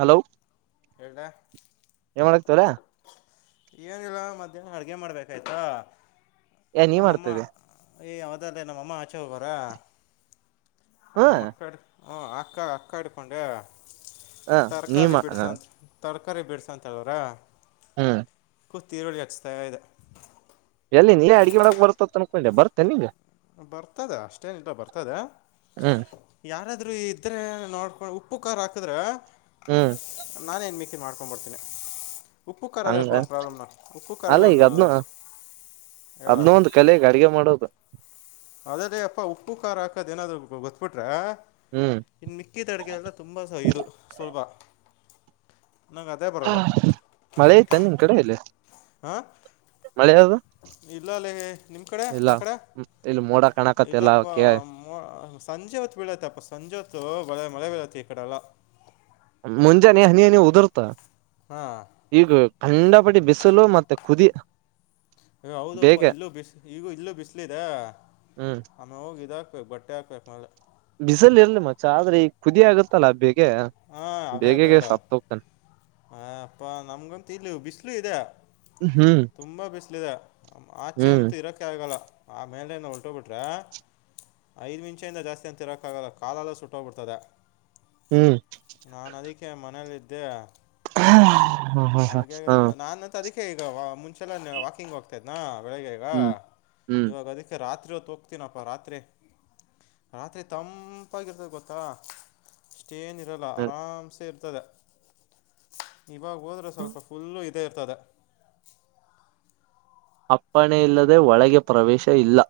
Hello ಹೇಳ್ದೆ ಏನ ಮಾಡಕಹತ್ತೀಲೆ ಏನಿಲ್ಲ ಮಧ್ಯಾಹ್ನ ಅಡುಗೆ ಮಾಡ್ಬೇಕಾಯ್ತಾ ಏ ನೀವ್ ಮಾಡ ನಮ್ಮಮ್ಮ ತಿದ್ದಿಯ ಏ ಅವದಲ್ಲೇ ನಮ್ಮ ಅಮ್ಮ ಆಚೆ ಹೋಗೋರೆ ಹ ನಂದ ಮಕ್ಕಳ ಡ [inaudible] ಹ್ಞೂ ಅಕ್ಕ ಅಕ್ಕ ಇಡ್ಕೊಂಡೆ ಹಾ ನೀಮ ತರಕಾರಿ ಬಿಡ್ಸಂತ ಹೇಳವ್ರೇ ಹ್ಮ್ ಕೂತಿ ಈರುಳ್ಳಿ ಹಚ್ತಾಯ ಇದೆ ಎಲ್ಲಿ ನೀಲ್ಲೇ ಅಡುಗೆ ಮಾಡಕಕ್ ಬರ್ತ್ತ ಅನ್ಕೊಂಡ್ರೆ ಬರ್ತೆ ನಿಂಗ ಬರ್ತದ ಅಷ್ಟೇನಿಲ್ಲ ಬರ್ತದ ಹ್ಮ್ ಯಾರಾದ್ರೂ ನೋಡ್ಕೊಂಡು ಉಪ್ಪು ಖಾರ್ ಹಾಕಿದ್ರೆ ಹ್ಮ್ ನಾನ ಏನ್ ಮ ಮಾಡ್ಕೊಂಡಂಬಡ್ತೀನಿ ಹಂಗ ಅಲ್ಲ ಅದೇ ಈಗ ಒಂದು ಅದನು ಹೇಳೋ ಅದನ ಒಂದ ಕಲೆಗ್ ಅಡ್ಗೆ ಮಾಡೋದು ಅದದೇ ಅಪ್ಪಾ ಉಪ್ಪು ಖಾರ್ ಹಾಕದ ಏನಾದ್ೂ ಗೊತ್ ಬಿಿಟ್ರೆ ಹ್ಮ್ ಇನ್ನು ನಿಕ್ಕಿತ ಅಡಗೆ ಎಲ್ಲ ತುಂಬಾ ಸ ಇದು ಸುಲ್ಪ ಹ ಮಳೆ ಇತ ನಿಮ್ ಕಡೆ ಇಲ್ಲಿ ಹ ಮಳೆ ಅದು ಇಲ್ಲ ಅಲ್ಲ ನಿಮ್ ಕಡೆ ಇಲ್ಲ ಆ ಕಡೆ ಇಲ್ಲಿ ಮೋಡ ಕಾಣಕತ್ತಲ್ಲ ಇಲ್ಲಪ್ಪ ಸಂಜೆ ಹೊತ್ತು ವೀಳತ್ತ ಅಪ್ಪ ಸಂಜೆ ಹೊತ್ತುಳೆ ಮಳೆ ಬೀಳತೆ ಈ ಕಡೆಲ್ಲ ಮುಂಜಾನೆ ಹನಿ ಹನಿ ಉದುರ್ತಾ ಹಾಂ ಈಗ ಖಂಡ ಪಡಿ ಬಿಸಲು ಮತ್ತೆ ಕುದಿ ಯ ಹೌದಪ್ಪಾ ಬೇಗೆ ಇಲ್ಲೂ ಬಿಸ್ ಈಗೂ ಇಲ್ಲೂ ಬಿಸ್ಲಿದೆ ಹ್ಮ್ ಆಮೇ ಹೋಗಿದ ಬಟ್ಟ್ಯಾೆ ಬಿಸಲ್ ಇರ್ಲಿ ಮಚ್ಚ ಆದ್ರೆ ಈಗ ಕುದಿಯ ಆಗುತ್ತಲ್ಲ ಬೇಕು ಹಾ ಅೇ ಅೆ ಹೇಳ ಆ ಅಪ್ಪ ನಮ್ಗಂತ ಇಲ್ಲಿ ಬಿಸಲು ಇದೆ ಹ್ಮ್ ತುಂಬಾ ಬಿಸ್ಲು ಇದೆ ಆಚೆ ಹ್ಮ್ ಅಂತೂ ಇರೋಕೆ ಆಗಲ್ಲ ಆ ಮೇಲೆನ ಹೊಲ್ಟೋಗ್ಬಿಟ್ರೆ ಐದು ನಿಮಿಷದಿಂದ ಜಾಸ್ತಿ ಅಂತ ತಿರಕ್ಕಾಗಲ್ಲ ಕಾಲೆಲ್ಲ ಸುಟ್ಟೋಗ್ಬಿಡ್ತದೆ ಹ್ಮ್ ನಾನ್ ನದಕ್ಕೆ ಮ ಮನೇಲ್ಲಿದ್ದೇ ಹಾ ಹಾ ಹಾ ಹ ಓಕೆ ಈಗ ಮುಂಚೆಲ ವಾಕಿಂಗ್ ಹೋಗ್ತಾ್ನಾ ಬೆಳಿಗ್ಗೆ ಈಗ ಹ್ಮ್ ಹ್ಮ್ ಇವಾಗ ಅದಕ್ಕೆ ರಾತ್ರಿ ರಾತ್ರಿ ಹೊತ್ ಹೋಗತೀನಪ್ಪ ರಾತ್ರಿ ರಾತ್ರಿ ತಂಪಾಗಿರ್ತದ ಗೊತ್ತಾ ತಏನ್ ಲ್ಲ ಆರಾಮಸ ತದ ಇವಾಗ ಹೋದ್ರೆ ಸ್ವಲ್ಪ ಫುಲ್ು ಇ ತೇರ್ತದೆ ಅಪ್ಪಣೆೆಯಲ್ಲದೆ ಒಳಗೆ ಪ್ರವೇಶ ಇಲ್ಲ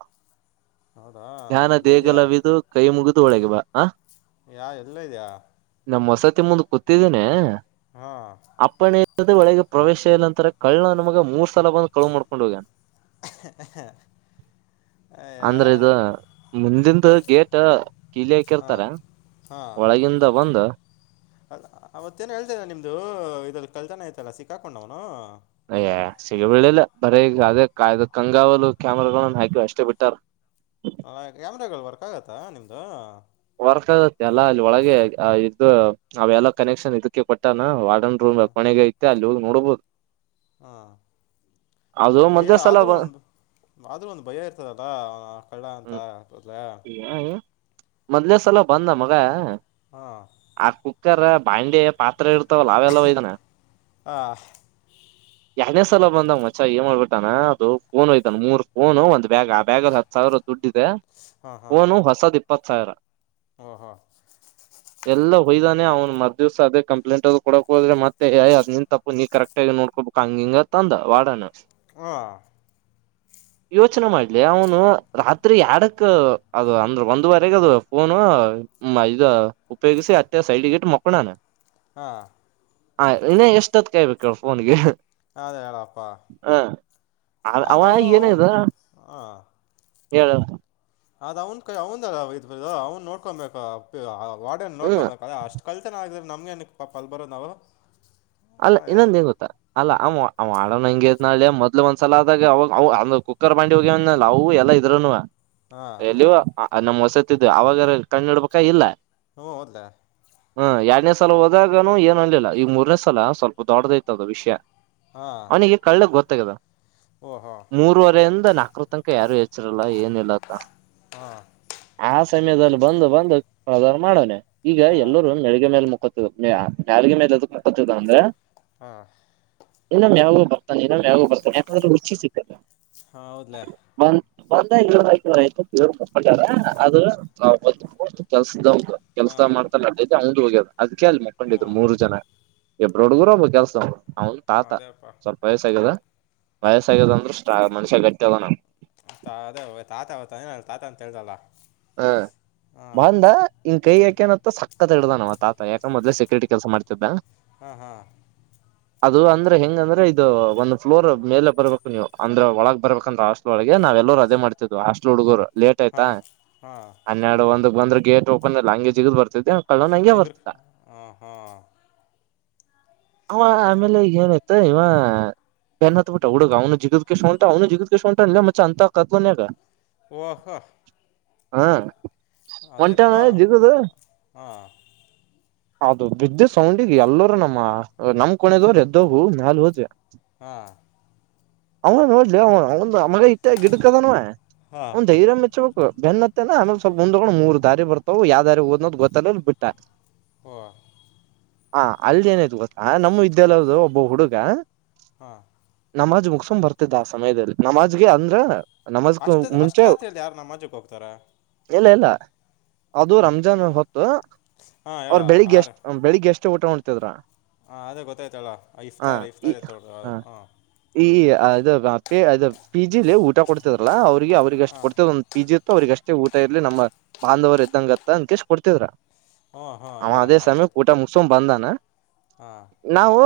ಹೌದಾ ್ಞಾನ ಎಲ್ಲಿದ್ಯಾ ದೇಗಲವಿದು ಕೈ ಮುಗಿದು ಒಳಗೆ ಬಾ ಹ ಯಾ ಎಲ್ಲ ಇದೆಯಾ ನಮ್ಮ ಹೊಸತಿ ಮುಂದ ಗೊತ್ತಿದ್ದೇನನೆ ಹಾಂ ಅಪ್ಪನೇಳಗ ಪ್ರವೇಶ ಎಲ್ಲ ನಂತರ ಕಳ್ಳ ನಮಗ ಮೂರ್ ಸಲ ಬಂದು ಕಳ್ು ಮಾಡ ಕೊುೋಗಾ ಅಯ ಅಂದ್ರೆ ಇದು ಮುಂದಿಂದ ಗೇಟ್ ಕೀಲಿ ಹ ಹಾಕಿರ್ತಾರ ಹಾ ಒಳಗಿಂದ ಬಂದ ಮತ್ತೇನ್ ಹೇಳ್ತರ ನಿಮ್ದು ಇದ ಕಲ್ತನ ಆಯತಲ್ಲ ಸಿಕ್ಕಾಕೊಂಡ್ವ್ನು ಅಯ್ಯೇ ಸಿಗಬಳ್ಳಿಲ್ಲ ಬರ ಈಗ ಅದೇ ಕಾಯ್ದ ಕಂಗಾವಲು ಕ್ಯಾಮರಾಗನ್ನ ಹಾಕಿವ ಅಷ್ಟೇ ಬಿಟ್ಟಾರ ಹ ಕ್ಯಾಮ್ರಾಗಳ ವರ್ಕ್ ಆಗತ್ತ ನಿಮ್ದು ಲ್ಲ ಅಲ್ಲಿ ಒಳಗೆ ಇದ ಅವೆಲ್ಲ ಕನೆಕ್ಷನ್ ಇದಕ್ಕೆ ಕೊಟ್ಟ ರೂ ಕೊನೆಗಾಯ ಅ ಅಲ್ಲೋದು ನೋಡ್ಬೋದು ಹಾ ಅದು ಇ ಭಯ ಮೊದ್ಲೇ ಸಲ ಆದ್ರೂ ಬ ಒಂದ ಆದ್ರೂ ಒಂದ್ ಭಯ ಇರ್ತದಲ್ಲ ಅವ ಕಳ್ಳ ಅಂತ ಮೊದ್ಲ ಮೊದ್ಲೇ ಸಲ ಬಂದ ಮಗ ಹಾಂ ಆ ಕುಕ್ಕರ್ ಬಾಂಡ ಪಾತ್ರ ಎ ಹವಲ್ಲ ಅವೆಲ್ಲ ಒಯತಾನ ಹಾಂ ಎರನೇ ಸಲ ಬಂದ ಮಚ ಏನ್ ಮಾಡ್ಬಿಟ್ಟಾನ ಅದು ಫೋನ್ಯ್ದನ್ ಮೂರ್ ಫೋನ್ ಒಂದ್ ಬ್ಯಾಗ್ ಆ ಬ್ಯಾಗಲ್ಲಿ ಹತ್ ಸಾವಿರ ದುಡ್ಡ ಇದೆ ಹಾಂ ಹಾಂ ಓನು ಹೊಸದಿಪ್ ಪತ್ತು ಸಾಯರ ಓಹೋ ಹೊಯ್್ದಾನೆ ಅವ್ ಮರ್ ದಿವ್ಸ ಅದೇ ಕಂಪ್ಲೇಂಟ್ ಅದು ಕೊಡಕಕ್ೋದ್ರ ಮತ್ತೆಯ ಅದ್ ನಿನ್ ತಪ್ಪು ನೀ ಕರೆಕ್ಟ್ ಆಗ ನೋಡ್ಕೋಬೇಕಕ್ ಹಂಗ ಹಂಗ ಅಂದವಾಡಣ ಹ ಯೋಚನೆ ಮಾಡ್ಲಿ ಅವನು ರಾತ್ರಿ ಎರಡಕ್ ಅದು ಅಂದ್ರ ಒಂದುವರೆಗೆ ಅದು ೋನು ಇದ ಉಪಯೋಗಿಸಿ ಅತ್ತೆ ಸೈಡ್ಗಿಟ್ಟ ಮಕ್ಕಣಾನ ಹಾ ಹ ಇನ್ನೇ ಎಷ್ಟ ಹತ್್ ಕಾಯ್ಬೇಕ ಫೋನ್ಗೆ ಅದೇ ಹೇಳಪ್ಪಾ ಹ ಅವ ಅದ ಅವ್ನ್ ಹಾ ಹೇಳ್ ಹೇಳ್ ಅದ್ ಅವನ್ ಕೈ ಅವಂದ ಇದು ಅವ್ನ್ ನೋಡ್ಕೊಬೇಕ ಪಿ ಯ ವಾಡನ್ ಹ್ಮ್ ನೋಡ್ಕೊಬೇಕ ಅಷ್ಟ ಕಲ್ತನ ಆಗ್ರ್ ನಮ್ಗೆ ಏನ ಪಾಪ ಅಲ್ ಬರೋದ್ ನಾವು ಅಲ್ಲ ಹಾಂ ಎಸ್ ಇನ್ನೊಂದೇನ್ ಗೊತ್ತಾ ಅಲ್ಲ ಆವಾ ಆಳೋ ಹಂಗ ಇದ್ ನಾಳೆ ಮೊದ್ಲು ಒಂದ್ಸಲ ಆದಾಗ ಅವಾಗ ಕುಕ್ಕರ್ ಬಾಂಡಿ ಹೋಗ್ಯವಂದನಲ ಅವು ಎಲ್ಲ ಇದ್ರುನುವೆ ಹಾಂ ಎಲ್ಲಿವ ಅ ನಮ್ ಹೊಸತ್ತಿದ್ದು ಅವಾಗ ಕಣ್ಣ ಹಿಡ್ಬೇಕ ಇಲ್ಲ ಹ್ಮ ಹೌದ್ಲಾ ಹ್ಮ ಎರಡನೇ ಸಲ ಹೋದಾಗನು ಏನ್ ಅನ್ಲಿಲ್ಲ ಈಗ ಮೂರನೇ ಸ ಲ್ಲ ಸ್ವಲ್ಪ ದೊಡ್ಡದೈತದ ವಿಷಯ ಹಾಂ ಅವನಿಗೆ ಕಳ್ಳ ಗೊತ್ತ ತ್ತಗದ ಓಹೋ ಮೂರುವರೆಯಿಂದ ನಾಲ್ಕು ತನಕ ಯಾರು ಹೆಚ್ಚರಲ್ಲ ಏನಿಲ್ಲತ್ತ ಹಾಂ ಆ ಸಮಯದಲ್ಲಿ ಬಂದು ಬಂದು ಪ್ರಧಾನ ಮಾಡವನೆ ಈಗ ಹಾಂ ಎಲ್ಲರೂ ಮೆಳಗೆ ಮೇಲೆ ಮುಖತ್ ನಾಲಿಗೆ ಮೇಲೆ ಎದುಕ ಹತ್ತುದ ಅಂದ ಹಾಂ ಹಾಂ ಇನ ಮ್ಯಾವ್ ಮೇ ಬರ್ [unintelligible] ಯಾಕಂದ್ರ ರುಚಿ ಸಿಕ್ಕದ. ಹ ಹೌದ್ಲೆ ಬಂದ ಆಯತ ಕಪಟ್ಟಾರ ಅದು ನ ಕೆಲ್ಸದವ್ನ್ ಕೆಲ್ಸ ಹಾಂ ಮಾಡ್ತಲ್ಲ ಅದೇದ ಅವ್ನ್ ಹೋಗ್ಯದ ಅದ್ಕ ಅಲ್ಲಿ ಹ್ಞೂ ಮಕೊಂಡಿದ್ರು ಮೂರು ಜನ ಇಬ್ರುಡುಗೃ ಒಬ್ ಕೆಲ್ಸದವ ಅವನ್ ತಾತ ಅದೇಪ್ಪ ಸ್ವಲ್ಪ ವಯಸ್ಸ ಆಗ್ಯದ ಹ್ಞೂ ವಯಸ್ಸಾಗ್ಯದ ಅಂದ್ರಷ್ಟ ಮನುಷ್ಯ ಗಟ್ಟಿಅದಾನವ ಏನ ತಾತ ಅಂತ ಹೇಳ್ದಲ್ಲ ಹ್ಮ ಹಾಂ ಬಂದ ಇನ್ ಕೈ ಯಾಕ್ಯನ ಸಕ್ಕತ್ ಹ ಇಡ್ದಾನ ಅವ ತಾತ ಯಕ ಮೊದ್ಲೆ ಸೆಕ್ಯೂರಿಟಿ ಕೆಲಸ ಮಾಡ್ತಿದ್ದ ಹ್ಮ ಹಾ ಅದು ಅಂದ್ರೆ ಹೆಂಗ ಅಂದ್ರೆ ಇದು ಒಂದ ಫ್ಲೋರ್ ಮೇಲೆ ಬರ್ಬೇಕು ನೀವು ಅಂದ್ರೆ ಒಳಗ್ ಬರ್ಬೇಕಂದ್ರ ಹಾಸ್ಟೆಲ್ ಒಳಗೆ ನಾವ್ ಎಲ್ಲರು ಅದೇ ಮಾಡ್ತಿದ್ ಹಾಸ್ಟೆಲ್ ಹುಡ್ಗರು ಲೇಟ್ ಆಯ್ತಾ ಹಾಂ ಹಾಂ ಹನ್ನೆರಡು ವ ಒಂದು ಬಂದ್ರ ಗೇಟ್ ಓಪನ್ ಇಲ್ಲ ಹಂಗೆ ಜಿಗಿದ್ ಬರ್ತಿದ್ದೆ ಕಳ್ಳನ್ ಹಂಗೆ ಎಗರು ಬರ್ತಿದ್ದ ಹ ಹಾ ಅವ ಆಮೇಲೆ ಈಗ ಏನಾಯಯ್ತ ಇವ ಬೆನ್ ಹತ್ ಬಿಟ್ಟ ಹುಡುಗ ಅವ್ನು ಜಿಗದ್ೇಶ ಉಂಟ ಅವನು ಜಿಗದಗೆ್ ಉಂಟ ಇಲ್ಲ ಮೆ ಅಂತ ಕತ್ನ್ಯಗ ವಾಹ ಹಾ ಅದೆೇಪ್ಪ ಹಾ ಹೌದು ಬಿದ್ದೆ ಸೌಂಡಿಗೆ ಎಲ್ಲರೂ ನಮ್ಮ ನಮ್ ಕಣದವ್ರು ಎದ್ದೋಗ ಮ್ಯಾಲ ಹೋದ ಹ್ಮ್ ಅವ ನೋಡ್ಲಿ ಅವ ಮಗ ಇಟ್ಟ ಗಿಡ್ಕ್ದನು ಹಾಂ ಒಂದು ಧೈರ್ಯ ಮೆಚ್ಚಬೇಕು ಬೆನ್ನತ್ತೇನ ಆಮೇಲೆ ಸ್ವಲ್ಪ ಮುಂದೊಂಡ್ ಮೂರ್ ದಾರಿ ಬರ್ತಾವವು ಯಾವ ದಾರಿ ಓದ್ೋದು ಗೊತ್ತಾಲ್ ಬಿಟ್ಟ ವ ಹಾ ಅಲ್ಲಿ ಏನಾಯ್ತು ಗೊತ್ತಾ ನಮ್ಮ ವಿದ್ಯಾಲಯದು ಒಬ್ಬ ಹುಡುಗ ಹಾ ನಮಾಜ್ ಮುಗಸುಂಬ್ ಬರ್ತಿದ ಆ ಸಮಯದಲ್ಲಿ ನಮಾಜ್ಗೆ ಅಂದ್ರ ನಮಾಜ್ಕ್ ಅಷ್ಟ್ ಅಷ್ಟ ಮುಂಚೆ ರಾತ್ರಿ ಅಲ್ಲಿ ಯಾರ ನಮ್ಮ ಮಜ್ಜಕ್ಕೆ ಹೋಗ್ತಾರ ಇಲ್ಲ ಇಲ್ಲ ಅದು ರಂಜಾನ್ ಹೊತ್ತು [unintelligible] ಹಾಂ ಹೇಳ ಅವರು ಬೆಳಿಗ್ ಎಷ್ಟ ಬೆಳಿಗ್ಗೆ ಎಷ್ಟ ಊಟ ಮಾಡ್ತಾ ಇದ್ದೀರಾ ಹಾ ಅದೇ ಗೊತ್ತಾಯ್ತ ಅಲ್ಲ ಇಫ್ತಾರ್ ಈ ಇಫ್ತಾರ್ ಎತ್ತ ಹ ಈ ಅದು ಅ ಪಿ ಜಿಲಿ ಊಟ ಕೊಡ್ತದಲ್ಲ ಅವ್ರಿಗೆ ಅವ್ರಿಗೆ ಎಷ್ಟು ಕೊಡ್ತದ ಒಂದು ಪಿ ಜಿ ಅವ್ರಗ ಅಷ್ಟೇ ಊಟ ಇರ್ಲಿ ನಮ್ಮ ಬಂಧವರು ಇದ್ದಂಗತ್ತ ಅನ್ ಕೆೇಶ ಕೊಡ್ತಿದ್ರ ಹ್ಞೂ ಹ್ಞೂ ಅವನ ಹೇಳ ಅದೇ ಅರ್ಥ ಸಮಯಕ್ಕೆ ಆಯ್ತು ಊಟ ಮುಗಿಸಿಕೊಂಡು ಬಂದಾನ ಹಾಂ ನಾವು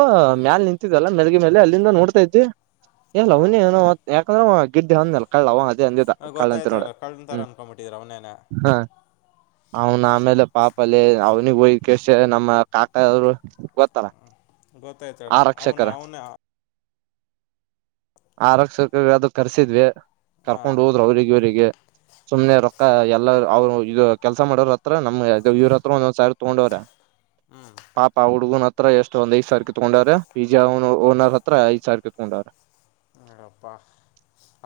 ಮ್ಯಾಲೆ ನಿಂತಿದಲ್ಲ ಮೆಲ್ಗೆ ಮೇಲೆ ಅಲ್ಲಿಂದ ನೋಡ್ತಾ ಇದ್ವಿ ಎಲ್ಲ ಹಾಂ ಅವನಏ ಯಾಕಂದ್ರ ಬಿದ್ದ ಹಂದ್ನಲ್ಲ ಕಳ್ಳ ಹ ಅದೇ ಅಂದಿದ್ದ ಕಳಂತ ಗೊತ್ತಾಯ್ತು ನೋಡ ಹೇಳ ಕಳ್ಳನ ಥರ ಹ್ಮ್ ಅನ್ಕೊಂಬಿಟ್ಟಿದ್ರು ಅವನೇನೆ ಹ ಅವನ ಆಮೇಲೆ ಪಾಪಲ್ಲಿ ಅವ ವೈನ್ ಕೇಶ ನಮ್ಮ ತಾತ ಅವರು ಬತರ ಗೊತ್ತಾಯ್ತಾಡ ಅವನ ಅವನ ಆರಕ್ಷಕ ಅದು ಕರ್ಸಿದ್ವಿ ಹಾಂ ಕರ್ಕೊಂಡ್ ಹೋದ್ರರು ಅವ್ರರಿಗೆ ಇ ಅವರಿಗೆ ಸುಮ್ನೆ ಹಾಂ ರೊಕ್ಕ ಎಲ್ಲ ಅವರು ಇದು ಕೆಲಸ ಮಾಡೋರ ಹತ್ರ ನಮ ಇವ್ರ ಹತ್ರ ಒಂದೊಂದ್ ಸ ತೋಂಗೋಡರ ಪಾಪ ಆ ಉಡ್ಗ ಹತ್ರ ಎಷ್ಟೊ ಒಂದ ಐದು ಸಾವಿರ ತಗೊಂಡ್ರರೆ ಬಿಜ ಓನರ್ ಹತ್ರ ಐದ್ ಸಾವಿರ ತಗೊಂಡಾರೆ ಹಪ್ಪಾ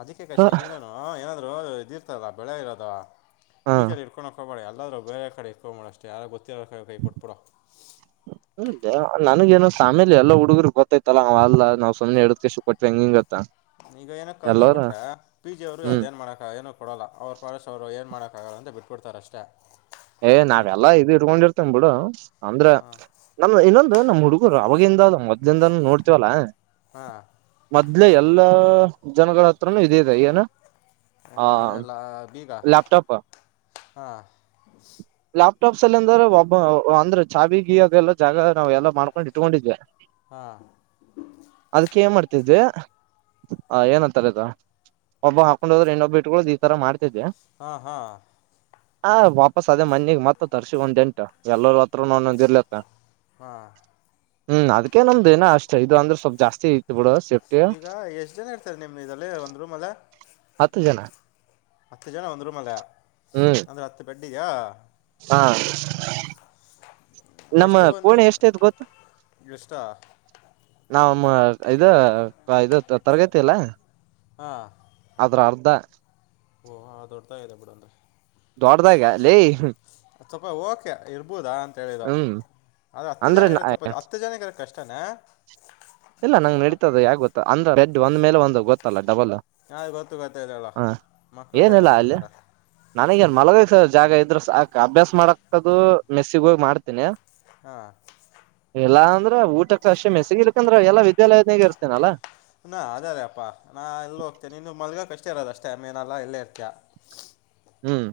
ಅದಕ್ಕೆ ಕಾಶಿ ನೀನನು ಏನಾದ್ರು ಇದಿರ್ತದ ಬೆಳೆ ಇರೋದಾ ಹ ಟೀಚರ್ ಇಟ್ಕೊನಾಕ್ ಹೋಗಬಾರದು ಅಲ್ಲ ಬೇರೆಕಡೆ ಇಪ್ರೂ ಮಾಡಷ್ಟೇ ಕೈ ಕೊಟ್ಬಿಡು ನನಗೆನೊ ಸಾಮೇಲಿ ಎಲ್ಲ ಹುಡುಗರು ಗೊತ್ತೈತಲ್ಲ ಅವ್ ಅಲ್ಲ ನಾವು ಸುನೆ ಹೇಳಡ್ ಕೇಶ ಕೊಟ್ಟ್ಟವಿ ಹೆಂಗ ಹಿಂಗತ್ತ ಈಗ ಏನಕ್ ಕಲ್ದ್ ಬಿಟ್ರೆ ಪಿ ಜಿ ಅವ್ರು ಅದ ಹ್ಮ್ ಏನ್ ಮಾಡಕ ಏನಕ್ ಕೊಡಲ್ಲ ಅವ್ರ ಪಟ್ ಅವರು ಕಾಗಲ್ಲಂತ ಬಿಟ್ಬಿಡ್ತಾರ ಅಷ್ಟೇ ಏ ಅದಕ್ಕೆ ನಾವೆಲ್ಲಾ ಇದ್ ಇಡ್ಕೊಂಡಿರ್ತೇನ್ ಬಿಡು ಅಂದ್ರ ನಮ್ದ ಇನ್ನೊಂದು ನಮ್ ಹುಡುಗ ಅವವಾಗಿಂದ ಅದು ಮೊದ್ಲಿಂದಾನ ನೋಡ್ತವಲ್ಲಾ ಹಾಂ ಮದ್ಲೆೇ ಎಲ್ಲಾ ಜನಗ ಪ್ರಮೀ ಇದು ಇದು ಏನು ಏನ ಆ ಅದೆಲ್ಲಾ ಬೀಗ ಲ್ಯಾಪ್ಟಾಪ್ ಹಾ ಲಾಪ್ಟಾಪ್ಸ್ ಅಲ್ಲಿಂದ್ರ ಒಬ್ಬ ಅಂದ್ರೆ ಚಛಿ ಗಿ ಅದೆಲ್ಲ ಜಾಗ ನಾವ ಎಲ್ಲಾ ಮಾಡ್ಕೊಂಡ್ ಇಟ್ಕೊಂಡಿದ್ವಿ ಹಾಂ ಅದಕ್ಕೆೇನ್ ಮಾಡ್ತಿದ್ ಹ ಏನ್ಂತಾರಧೂ ಒಬ್ಬ ಹಾಕೊಂಡು ಹೋದ್ರೆ ಇನ್ನೊಬ್ ಇತ್ಕೊಳೊಧ್ ಈ ತರ ಮಾಡ್ತಿದ್ಯಾ ಹಾ ಹಾ ಹಾ ವಾಪಾಸ್ ಅದ ಮನೆಗ್ ಮತ್ತತ್ ತರ್ಸಿವಿ ಎಂಟ ಎಲ್ಲರೂ ಹತ್ರ ನೂ ಒಂದೊಂದು ಇರ್ಲತ್ತ ಹಾ ಹ್ಮ್ ಅದ್ಕ ನಮ್ದ ಏ ಅಷ್ಟ ಇದು ಅಂದ್ರೆ ಸ್ವಲ್ಪ್ ಜಾಸ್ತಿ ಐತ್ತು ಬಿಡ ಈಗ ಎಷ್ಟ್ ಜನ ಇರ್ತಾರೆ ನಿಮ್ ಇದಲ್ಲಿ ಒಂದ್ ರೂಮ್ ಅಲ್ಲ ಹತ್ತು ಜನ ಹತ್ತು ಜನ ಒಂದು ರೂಮ್ ಅಲ್ಲ ಅಂದ್ರೆ ಹತ್ತು ಪಟ್ಟ ಈಗ ಹಾ ನಮ್ಮ ಎಷ್ಟು ಒಂದು ಕೋಣೆ ಎಷ್ಟೇ ಆಯಿತ್ ಗೊತ್ತ ಎಷ್ಟ ನಾವಮ್ಮ ಇದು ಇದು ತರಗತಿ ಅಲ್ಲ ಹಾ ಇದ್ರ ಅರ್ಧ ಓಹದೊಡ್ತಾ ದೊಡ್ಡಗ್ ಇರು ಬಂದ್ರೆ ದೊಡ್ಡಾಗ ಲೇ ಸ್ವಲ್ಪ ಓಕೆ ಇರಬಹುದು ಇರಬಹುದಾ ಅಂತ ಹೇಳಿದೆ ಹ್ಮ್ ಆದ್ರ ಹತ್ತು ಜನ ಅಂದ್ರೆ ಇರೋ ಸ್ವಲ್ಪ ಜಾಸ್ತಿ ಹತ್ತು ಜನ ಇರೋ ಕಷ್ಟನಾ ಅಂದ್ರೆ ಬೆಡ್ ಒಂದ ಮೇಲೆ ಒಂದ್ ಗೊತ್ತಲ್ಲ ಡಬಲ್ ಹಾ ಗೊತ್ತು ಗೊತ್ತಾಯ್ತು ಹೇಳು ಹಾ ಮಕ್ಕಳು ಬೆಡ್ ಏನಿಲ್ಲ ಅಲ್ಲಿ ಹತ್ಕೊಳ್ತಾರೆ ನನಗೆ ಮಲಗಿ ಜಾಗ ಇದ್ರ ಸಾಕ ಅಭ್ಯಾಸ ಮಾಡಕ್ತದು ಮೆಸ್ಸಿಗ ಹೋಗಿ ಮಾಡ್ತೀನಿ ಹಾ ಇಲ್ಲ ಅಂದ್ರೆ ಊಟಕ್ಕೆ ಅಷ್ಟೆ ಮೆಸಗಿ ಇರ್ಕಂದ್ರ ಎಲ್ಲಾ ವಿದ್ಯಾಲಯದನಾಗ ಇರ್ತೇನಲ್ಲಾ ಹಾ ಅದೇ ರೇಪ್ಪಾ ನಾ ಎಲ್ಲ ಹೋಗ್ತೇನೆ ನೀನು ಮಲ್ಗಕ್ಷ್ಟೇ ಇರೋದ ಅಷ್ಟೇ ಏನಲ್ಲಾ ಎಲ್ಲೇ ಇರ್ತೀಯ ಹ್ಮ್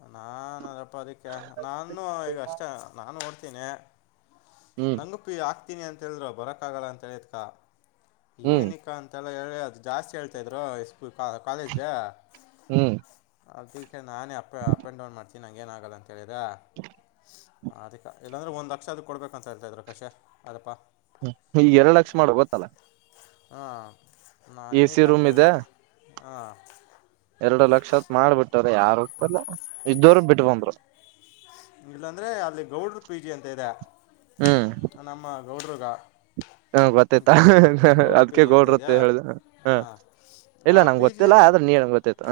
ನನ್ ನಾ.... ಅಲ್ಲ ಅಪ್ಪ ಅದಕ್ಕೆ ನಾನು ಈಗ ಅಷ್ಟೇ ನಾನು ಓಡ್ [inaudible] ಹ್ಮ್ ನಂಗು ಪಿ ಆಕ್ ಬರ್ತೀನಿ ಅಂತ ಹೇಳಿದ್ರು ಬರೋಕ್ಕಾಗಲ್ಲ ಅಂತ ಹೇಳಿದ್ಕಾ ಹ್ಮ್ ಏನಿಕಾ ಅಂತಲ್ಲ [inaudible] ಹ್ಮ್ ಅದಿಕ್ಕೆ ನಾನೇ ಅಪ್ ಅಂಡ್ ಡೌನ್ ಮಾಡ್ತೀನಿ ಏನ್ ಹಂಗೇನ್ ಆಗಲ್ಲ ಕೆಳದ ಅದಕ್ಕೆ ಇಲ್ಲಾಂದ್ರೆ ಒಂದ್ ಲಕ್ಷ ಅದಕ್ಕೆ ಕೊಡ್ಬೇಕಂತ ಇರ್ತ ಇದ್ರೆ ಕಷೆ ಅದಪ್ಪಾ ಈ ಎರಡ್ ಲಕ್ಷ ಮಾಡೋ ಗೊತ್ತಲ್ಲ ಹಾ... ಎ ಸಿ ರೂಮ್ ಇದೆ ಹ ಎರಡು ಲಕ್ಷತ್ ಮಾಡ್ಬಿಟ್ಟ್ರ ಯಾರ್ ಒಪ್ಪಲ್ಲ ಇಲ್ಲಾಂದ್ರೆ ಅಲ್ಲಿ ಗೌಡ್ರ ಪಿಜಿ ಅಂತ ಇದೆ ನಮ್ಮ ಗೌಡ್ರುಗ ಹ್ಮ ಗೊತ್ತೈತ ಅದ್ಕ ಜಿ ಗೌಡ್ರು ಅಂತ ಇದೆಯಾ ಹೇಳುದ ಹಾ ಹಾಂ ಇಲ್ಲ ಆ ನನ್ಗೆ ಪಿ ಗೊತ್ತಿಲ್ಲ ಜಿಯದು ಆದ್ರೆ ನೀ ಹೇಳಿದ್ರೆ ಗೊತ್ತಾಯಿತು.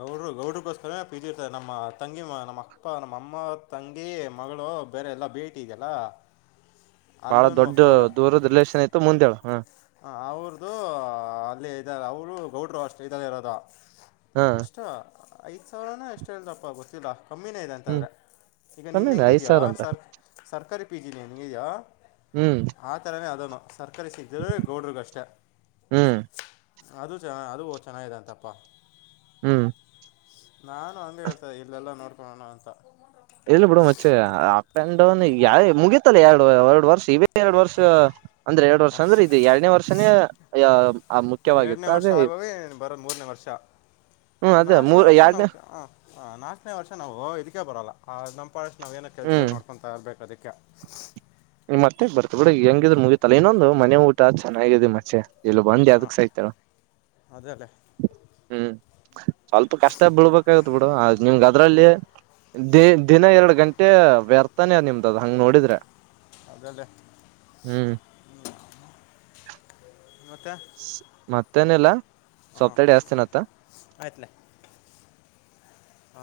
ಗೌಡ್ರು ಗೌಡ್ರಿಗೋಸ್ಕರ ಪಿ ಜಿ ಇರ್ತಾರೆ ನಮ್ಮ ತಂಗಿ ನಮ್ಮ ಅಪ್ಪ ನಮ್ಮಅಮ್ಮ ತಂಗಿ ಮಗಳು ಬೇರೆ ಎಲ್ಲಾ ಭೇಟಿ ಇದೆಲ್ಲ ಬಾಳ ದೊಡ್ಡ ದೂರದ ರಿಲೇಶಷನ್ ಐತತ್ತು ಮುಂದೆೇಳ ಹ ಹ ಅವ್ರದುು ಅಲ್ಲಿೇ ಇದಾರೆ ಅವರು ಗೌಡ್ರು ಅಷ್ಟ ಇದಲ್ಲಿ ಇರೋದ ಹ ಎಷ್ಟ ಐದು ಸಾವಿರನ ಎಷ್ಟುೇಳ್ತಪ್ಪ ಗೊತ್ತಿಲ್ಲ ಕಮ್ಮಿನೇ ಇದೆ ಹ್ಮ್ ಅಂತಂದ್ರೆ ಈಗ ನಿನ್ನ ಕಮ್ಮಿನ ಐದ್ ಹೆಂಗಿದೆಯ ಸಾವಿರ ಅಂದ್ರ ಸರ್ ಸರ್ಕಾರಿ ಪಿ ಜಿ ಲೇನಗೆ ಯ ಹ್ಮ್ ಆ ತರವೇ ಅಣ ಸರ್ಕಾರಿ ಇದರ ಗೌಡ್ರಗಷ್ಟ ಹ್ಮ್ ಅದು ಚ ಅದು ಚೆನ್ನಾಗಿದೆ ಅಂತಪ್ಪಾ ಹ್ಮ್ ನಾನು ಹಂಗ ಹೇತದೆ ಇಲ್ಲ ನೋಡ್ ಕೊಡೋಣ ಅಂತ ಇಲ್ಲ ಬಿಡ ಮಚ್ ಪಂಡೌನ್ ಮುಗೀತಲ್ಲ ಎರಡು ಎರಡ್ ವರ್ಷ ಇ ಎರಡು ವರ್ಷ ಅಂದ್ರೆ ಎರಡು ವರ್ಷ ಅಷ್ಟ ಅಂದ್ರೆ ಇದು ಎರಡನೇ ವರ್ಷನೇ ಇ ಎರಡನೇ ಮುಖ್ಯವಾಗಿತ್ತು ವರ್ಷ ಅದೇ ಆಗೋಗ ಬರೋದ ಮೂರನೇ ವರ್ಷ ಹ್ಮ್ ಅದೇ ನಾಲ್ಕನೇ ಮೂರ್ ವರ್ಷ ನಾವು ಎರಡನೇ ನಾಲ್ಕನೇ ವರ್ಷ ನಾವು ಇದಕ್ಕೆ ಬರೋಲ್ಲ ನಾವ ಏೋ ಕೆಲ್ಸಗಳು ಹ್ಮ್ ನಡ್ಕೊತಾ ಇರ್ಬೇಕ ಅಕ್ಕೆ ಕಾ ಈ ಮತ್ತೆ ಬರ್ತ ಬಿಡ ಹೆಂಗಿದ್ರ ಮುಗ ತಲೆ ಇನ್ನೊಂದು ಮನೆ ಊಟ ಚೆನ್ನಾಗಾಗಿದೆ ಮತ್ತೆ ಎಲ್ಲ ಬಂದಿ ಹಾಂ ಅದಕ್ ಸಾಯ್ತಾರ ಅದಲ್ಲೇ ಹ್ಮ್ ಸ್ವಲ್ಪ ಕಷ್ಟ ಬಿೀಳ್ಬೇಕಾಗತ್ ಬಿಡು ನಿಮ್ಗ ಅದ್ರಲ್ಲಿ ದ ದಿನ ಎರಡ್ ಗಂಟೆ ವ್ಯರ್ಥಾನೇ ನಿಮ್ದ ಅದ್ ಹಂಗ್ ನೋಡಿದ್ರೆ ಅದಲ್ಲೇ್ಮ ಹ್ಮ್ ಮತ್ತೆ ತನೆಲ್ಲ ಹಾಂ ಸೊಪ್ತಡೆ ಜಸ್ತೇನತ್ತ ಆಯ್ತಲೇ ಹಾಂ